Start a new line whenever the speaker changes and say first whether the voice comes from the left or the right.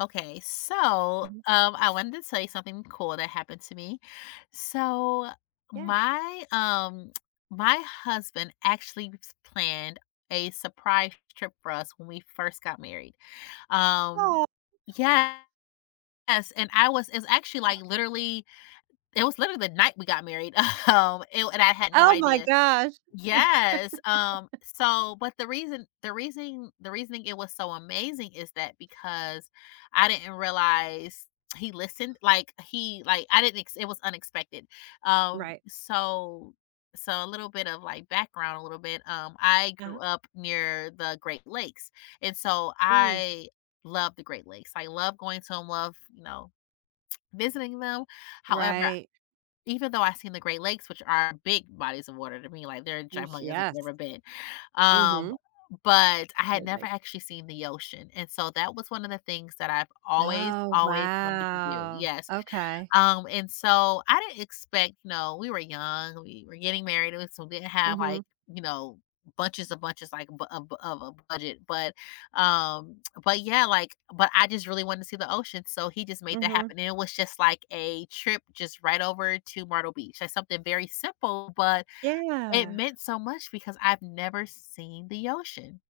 left: Okay,
right: Mhm.
left: I wanted to tell you something cool that happened to me. So
right: Yeah.
left: my my husband planned a surprise trip for us when we first got married. Um,
right: Oh,
left: yes, and I was it's actually like literally it was literally the night we got married. And I had no
right: oh my
left: idea.
right: gosh.
left: Yes. So but the reasoning it was so amazing is that because I didn't realize he listened, like he like I didn't ex- it was unexpected. Um
right: Right.
left: so so a little bit of like background a little bit. I
right: Uh-huh.
left: grew up near the Great Lakes. And so
right: Mm,
left: I love the Great Lakes. I love going to them, love, visiting them. However,
right: right.
left: even though I've seen the Great Lakes, which are big bodies of water to me, like, they're
right: Mm, sh
left: humongous if you've
right: yes.
left: ever been. Um,
right: Mhm.
left: but I had
right: Very
left: never
right: big.
left: actually seen the ocean, and so that was one of the things that I've always,
right: Oh,
left: always wanted to do,
right: wow.
left: yes.
right: Okay.
left: And so I didn't expect, you know, we were young, we were getting married, and so we didn't have,
right: Mhm,
left: like, you know, bunches of bunches, like, bu of a budget, um, but yeah, like, but I just really wanted to see the ocean, so he just made that
right: mhm.
left: happen. And it was just like a trip just right over to Myrtle Beach, like something very simple, but it
right: Yeah.
left: meant so much because I've never seen the ocean.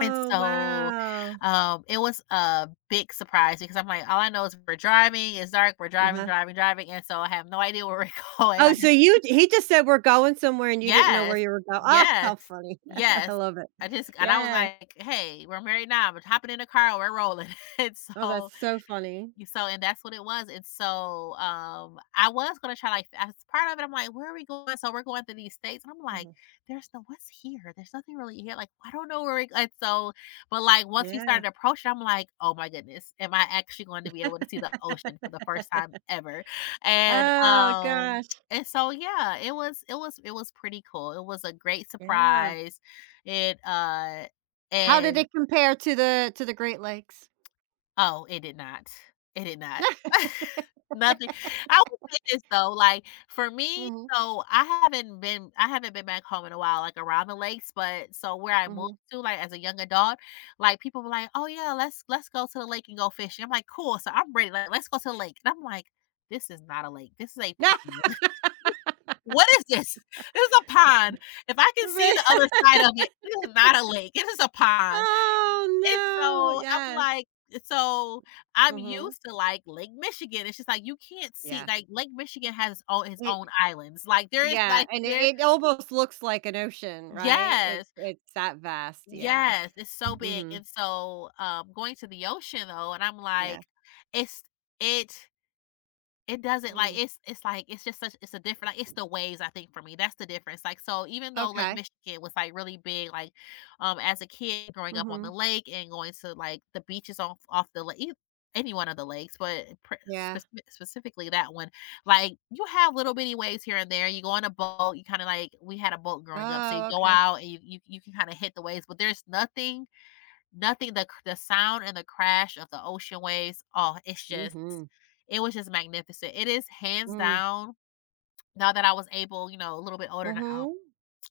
left: And so
right: wow.
left: it was a big surprise because I'm like, all I know is we're driving, it's dark, we're driving,
right: Uh-huh.
left: driving, driving. And so I have no idea where we're going.
right: Oh,
left: I
right: so
left: just
right: you he just said, "We're going somewhere," and you didn't know where
left: Yes,
right: you were going. Oh,
left: yes,
right: how funny. I
left: yes.
right: love it.
left: I just and I was
right: Yeah.
left: like, "Hey, we're married now, we're hopping in the car, we're rolling." And
right: Oh,
left: so
right: that's so funny.
left: you so and that's what it was, and so, I was gonna try, like, as part of it, I'm like, "Where are we going?" So we're going through these states, and I'm like,
right: Mhm.
left: "There's no what's here? There's nothing really here, like, I don't know where we," and so but, like, once we
right: Yeah.
left: started approaching, I'm like, "Oh my goodness, am I actually going to be able to see the ocean for the first time ever?" And,
right: Oh,
left: um,
right: gosh.
left: and so, yeah, it was pretty cool, it was a great
right: Yeah.
left: surprise, it,
right: How did
left: and
right: it compare to the Great Lakes?
left: Oh, it did not. It did not. Nothing I will say this though, like, for me,
right: Mhm,
left: so I haven't been back home in a while, like, around the lakes, but so where I moved
right: mhm.
left: to, like, as a young adult, like, people were like, "Oh, yeah, let's go to the lake and go fishing." I'm like, "Cool." So I'm ready, like, "Let's go to the lake." And I'm like, "This is not a lake. This is a
right: Yeah.
left: pond. What is this? This is a pond. If I can see
right: Right.
left: the other side of it, this is not a lake. It is a pond."
right: Oh,
left: And
right: no.
left: so I'm
right: Yes.
left: like so I'm
right: Mhm.
left: used to, like, Lake Michigan. It's just like you can't see
right: Yeah.
left: like, Lake Michigan has its own
right: It
left: islands. Like, there is,
right: yeah,
left: like
right: and
left: there
right: it almost looks like an ocean, right? It's
left: Yes,
right: it's that vast, yeah.
left: yes, it's so big,
right: Mhm,
left: and so, going to the ocean, though, and I'm
right: yeah.
left: like, it's it It doesn't like
right: Mm.
left: it's like it's just such it's a different like it's the waves I think for me that's the difference, like so even though Lake
right: Okay.
left: Michigan was like really big, like as a kid growing up on the
right: Mhm.
left: lake and going to like the beaches off the lake any one of the lakes but
right: Yeah.
left: specifically that one, like you have little bitty waves here and there. You go on a boat, you kind of like we had a boat growing up, so you
right: Oh,
left: go
right: okay.
left: out and you can kind of hit the waves but there's nothing Nothing the sound and the crash of the ocean waves, oh, it's just
right: Mhm.
left: it was just magnificent. It is hands
right: Mm.
left: down now that I was able, you know, a little bit older now,
right: Mhm.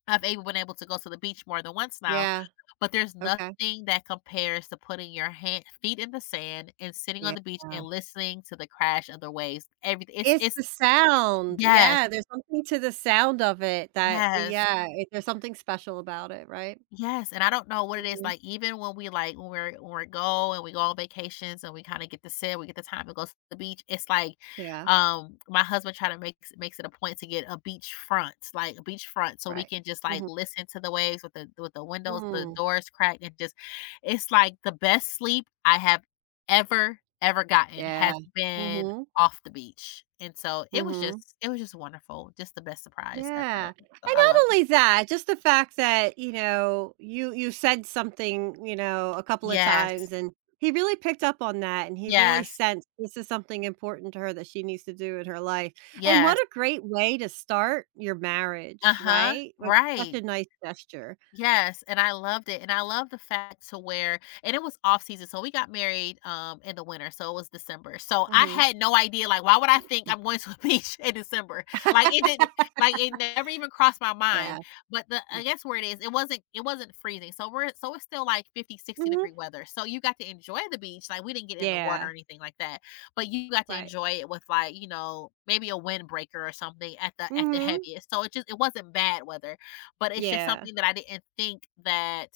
left: I've able been able to go to the beach more than once now,
right: Yeah.
left: but there's
right: Okay.
left: nothing that compares to putting your hand feet in the sand and sitting
right: Yeah.
left: on the beach and listening to the crash of the waves. Everything.
right: It's
left: It's
right: the sound.
left: Yes,
right: Yeah, there's something to the sound of it that
left: yes.
right: yeah, it there's something special about it, right?
left: Yes, and I don't know what it is,
right: Mhm.
left: like, even when we're when we go and we go on vacations and we kinda get to sit, we get the time to go to the beach, it's like,
right: Yeah,
left: my husband try to makes it a point to get a beach front, like, a beach front so we
right: right.
left: can just, like,
right: Mhm.
left: listen to the waves with the windows, the
right: Mm.
left: doors cracked, and just it's like the best sleep I have ever, ever gotten
right: Yeah.
left: has been
right: Mhm.
left: off the beach, and so
right: Mhm.
left: it was just wonderful, just the best surprise
right: Yeah.
left: ever,
right: And
left: so I
right: not
left: loved it.
right: only that, just the fact that, you said something, a couple of
left: Yes.
right: times and he really picked up on that and he really
left: Yes.
right: sensed this is something important to her that she needs to do in her life. And what
left: Yes.
right: a great way to start your marriage,
left: Uh-huh.
right: right? With such
left: Right.
right: a nice gesture.
left: Yes, and I loved it, and I love the fact to where and it was off season, so we got married, in the winter, so it was December, so I
right: Hmm.
left: had no idea, like, why would I think I'm going to a beach in December? Like, it didn't like, it never even crossed my
right: Yeah.
left: mind, but the I guess where it is, it wasn't freezing, so we're so it's still, like, 50, 60
right: Hmm.
left: degree weather, so you got to enjoy the beach, like, we didn't get in the water
right: Yeah.
left: or anything like that, but you got to
right: Right.
left: enjoy it with, like, you know, maybe a windbreaker or something at the
right: Hmm.
left: heaviest, so it just it wasn't bad weather but it's just
right: Yeah.
left: something that I didn't think that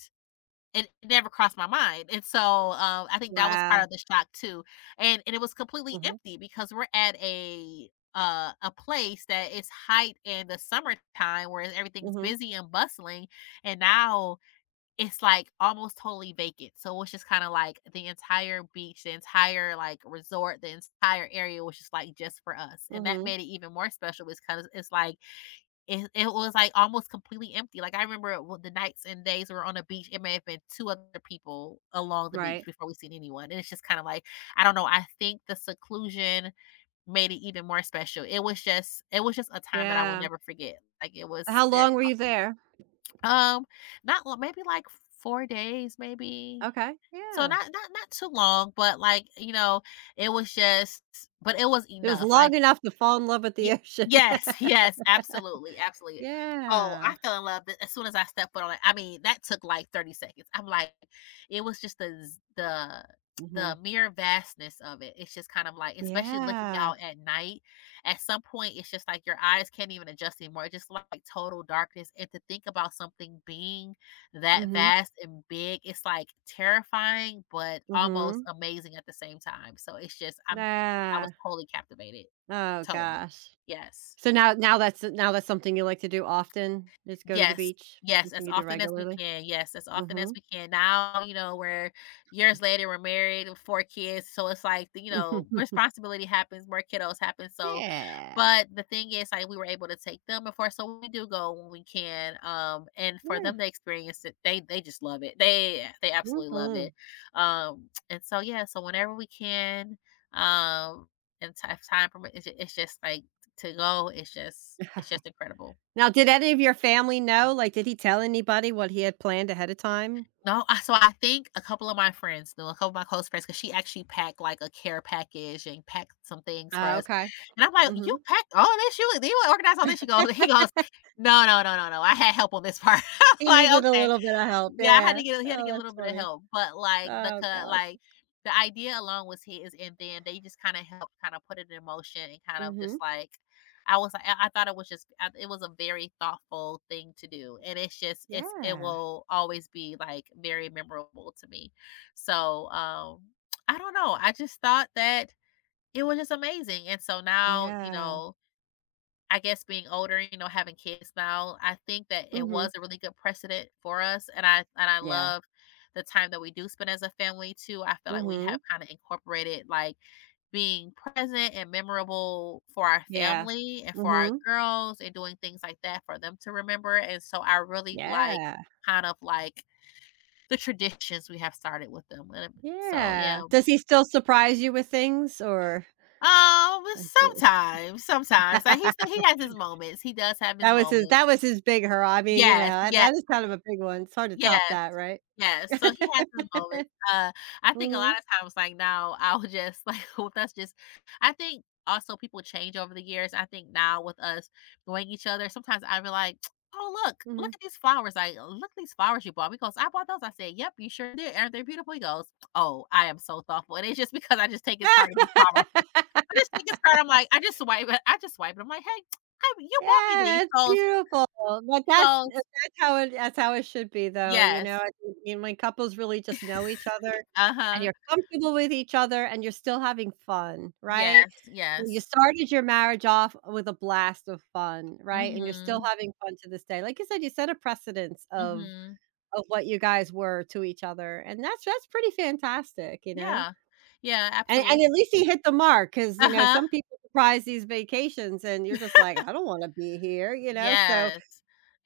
left: it never crossed my mind. And so, I think that was part
right: Wow.
left: of the shock too. And it was completely
right: Hmm.
left: empty because we're at a place that is hype in the summertime where everything's
right: Hmm.
left: busy and bustling and now it's like almost totally vacant, so it's just kind of like the entire beach, the entire like resort, the entire area was just like just for us, and that
right: Hmm.
left: made it even more special because it's like it was like almost completely empty. Like I remember when the nights and days we were on the beach, it may have been two other people along the beach
right: Right.
left: before we seen anyone. And it's just kind of like I don't know. I think the seclusion made it even more special. It was just a time that I will
right: Yeah.
left: never forget. Like it was
right: How
left: very
right: long were you there?
left: um not lo- maybe like 4 days maybe.
right: Okay.
left: So
right: Yeah.
left: not too long, but like, you know, it was just but it was
right: It was
left: enough.
right: long
left: Like
right: enough to fall in love with
left: Ye
right: the ocean.
left: yes, yes, absolutely, absolutely. Oh,
right: Yeah.
left: I fell in love the as soon as I stepped foot on it. I mean, that took, like, 30 seconds. I'm like it was just
right: Mhm.
left: the mere vastness of it. It's just kind of like especially looking
right: Yeah.
left: out at night, at some point, it's just like your eyes can't even adjust anymore. It's just like total darkness, and to think about something being that
right: Mhm.
left: vast and big, it's, like, terrifying, but almost
right: Mhm.
left: amazing at the same time. So it's just I'm I
right: Ah.
left: was totally captivated.
right: Oh
left: Totally.
right: gosh.
left: Yes.
right: So now that's now that's something you like to do often, is go to the
left: Yes,
right: beach?
left: yes, as
right: Something you do
left: often as we
right: regularly?
left: can, yes, as often as
right: Mhm.
left: we can. Now, you know, we're years later, we're married with 4 kids, so it's like, the- you know, responsibility happens, more kiddos happen, so
right: Yeah.
left: but the thing is, like, we were able to take them before, so we do go when we can, and for
right: Yeah.
left: them to experience it, they just love it. They absolutely love
right: Mhm.
left: it, and so, yeah, so whenever we can, um, and ti if time permit it's just like to go, it's just incredible.
right: Now did any of your family know? Like, did he tell anybody what he had planned ahead of time?
left: No, I so I think a couple of my friends knew, a couple of my close friends, because she actually packed, like, a care package and packed some things for
right: Oh,
left: us,
right: okay.
left: and I'm like, "You
right: Mhm.
left: packed all this? You organized all this?" She goes he goes, "No, no, no, no, no, I had help on this part." I'm
right: He
left: like,
right: needed a
left: "Okay."
right: little bit of help,
left: Yeah, I had
right: yeah.
left: to get he had to
right: Oh,
left: get a
right: that's
left: little bit of
right: funny.
left: help, but, like,
right: Oh gosh.
left: the idea alone was his, and then they just kinda helped kinda put it in motion and kind of
right: Mhm.
left: just, like, I thought it was just I it was a very thoughtful thing to do, and it's just it's it
right: Yeah.
left: will always be, like, very memorable to me. So, I don't know, I just thought that it was just amazing, and so now,
right: Yeah.
left: I guess being older, having kids now, I think that it
right: Mhm.
left: was a really good precedent for us, and I
right: Yeah.
left: love the time that we do spend as a family too. I feel like we have
right: Mhm.
left: kind of incorporated like being present and memorable for our
right: Yeah.
left: family and for our
right: Mhm.
left: girls and doing things like that for them to remember. And so I really like
right: Yeah.
left: kind of like the traditions we have started with them. And so yeah.
right: Yeah. Does he still surprise you with things or
left: Um
right: like.
left: Sometimes, sometimes. Like he said he has his moments. He does have
right: That
left: his
right: was his
left: moments.
right: big hurrah. I mean, you know,
left: Yes,
right: that
left: yes.
right: that is kind of a big one. It's hard to top
left: Yes,
right: that, right?
left: yes, so he has his moments, uh, I think a lot
right: Mhm.
left: of times, like, now I'll just, like, with us just I think also people change over the years, I think now with us knowing each other, sometimes I'll be like, "Oh, look,
right: Mhm.
left: look at these flowers, like, look at these flowers you bought." Because "I bought those," I said, "Yep, you sure did, aren't they beautiful?" He goes, "Oh, I am so thoughtful," and it's just because I just take his card and just buy myself I just take his card, I just swipe it I'm like, "Hey, I you bought me these."
right: Yeah, it's
left: He goes
right: beautiful, but
left: he goes,
right: that's how it should be though, you know,
left: "Yes."
right: I think, and when couples really just know each other, and
left: Uh-huh.
right: you're comfortable with each other, and you're still having fun, right?
left: Yes,
right: You
left: yes.
right: started your marriage off with a blast of fun, right? And you're still
left: Mhm,
right: having fun to this day. Like you said, you set a precedence of
left: mhm.
right: what you guys were to each other, and that's pretty fantastic, you know?
left: Yeah. Yeah,
right: And at
left: absolutely.
right: least he hit the mark because you know,
left: Uh-huh.
right: some people surprise these vacations and you're just like, "I don't wanna be here," you know, so
left: Yes,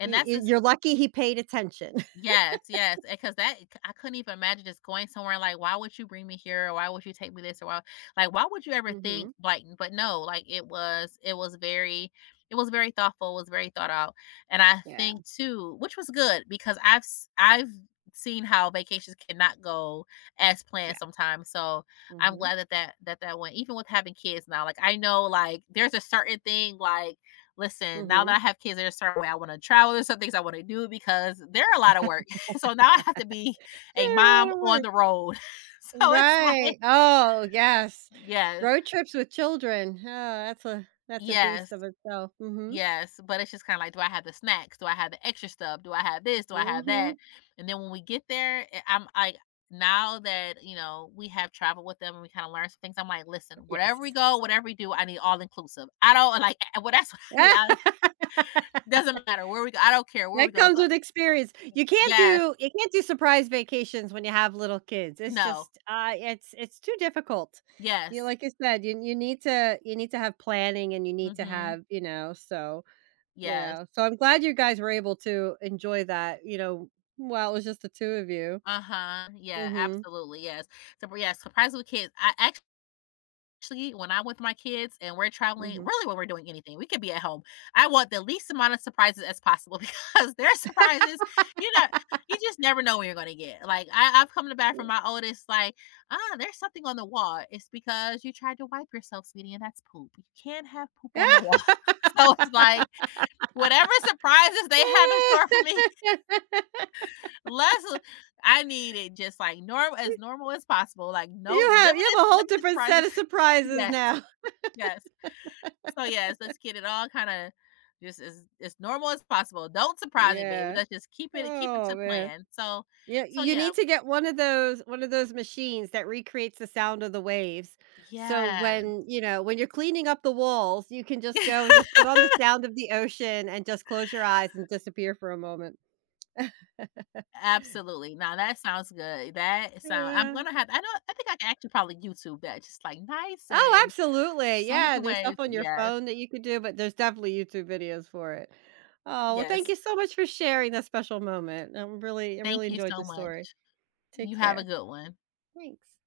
left: and
right: y
left: that's
right: y
left: the
right: you're lucky he paid attention.
left: Yes, yes, because that I couldn't even imagine just going somewhere like, "Why would you bring me here? Or why would you take me this? Or why" like, why would you ever think
right: Mhm.
left: like, but no, like, it was very it was very thoughtful, it was very thought out, and I
right: Yeah,
left: think too, which was good because I've seen how vacations cannot go as
right: yeah.
left: planned sometimes, so I'm
right: Mhm,
left: glad that went. Even with having kids now, like, I know, like, there's a certain thing, like, listen, now
right: mhm.
left: that I have kids, there's a certain way I want to travel. There's some things I want to do because they're a lot of work. So now I have to be a
right: They're a lot
left: mom
right: of
left: on
right: work.
left: the road. So it's like,
right: Right. Oh, yes.
left: yes,
right: Road trips with children. Oh, that's a
left: yes,
right: beast of itself. Mhm.
left: yes. But it's just kind of like, do I have the snacks? Do I have the extra stuff? Do I have this? Do I have that?
right: Mhm.
left: And then when we get there, eh, now that, you know, we have traveled with them and we kind of learned some things, I'm like, listen, wherever we
right: Yes.
left: go, whatever we do, I need all inclusive. I don't like eh, well, that's what I need. I, doesn't matter where we go. I don't care where we
right: That
left: go.
right: comes
left: So-
right: with experience. You can't
left: Yes.
right: do surprise vacations when you have little kids. It's
left: No.
right: just, it's too difficult. You
left: Yes.
right: like you said, you need to you need to have planning and you
left: Mm.
right: need to
left: Mhm.
right: have, you
left: Yes.
right: know, so I'm glad you guys were able to enjoy that, you know, while it was just the 2 of you.
left: Uh-huh. Yeah,
right: Mhm,
left: absolutely, yes. So, yeah, surprise with kids. I Actually, when I'm with my kids and we're traveling,
right: mhm.
left: really when we're doing anything, we could be at home. I want the least amount of surprises as possible because their surprises, you know, you just never know what you're gonna get. Like I, I've come back from my oldest, like, ah, there's something on the wall. It's because you tried to wipe yourself, sweetie, and that's poop. You can't have poop on the wall. So it's like whatever surprises they have in store for me, Less of I need it just like normal, as normal as possible, like, no
right: You have a whole
left: limited
right: different set
left: surprises.
right: of surprises
left: Yes,
right: now.
left: yes. So, yes, let's get it all kinda just as normal as possible. Don't surprise me, baby.
right: Yeah.
left: Let's just keep it
right: Oh,
left: to
right: man.
left: plan. So
right: Yeah,
left: so,
right: you
left: yeah.
right: need to get one of those machines that recreates the sound of the waves. So
left: Yeah.
right: when, you know, when you're cleaning up the walls, you can just go and just put on the sound of the ocean and just close your eyes and disappear for a moment.
left: Absolutely. Now that sounds good. That sound I'm
right: Yeah.
left: gonna have I know I think I can actually probably YouTube that. Just like nice
right: Oh,
left: and just
right: absolutely.
left: some of
right: Yeah,
left: the
right: and there's stuff
left: ways.
right: on your
left: Yes,
right: phone that you could do, but there's definitely YouTube videos for it. Oh, well, thank
left: yes.
right: you so much for sharing that special moment. I really
left: Thank you
right: enjoyed
left: so
right: the story.
left: much.
right: Take
left: You have a
right: care.
left: good one.
right: Thanks.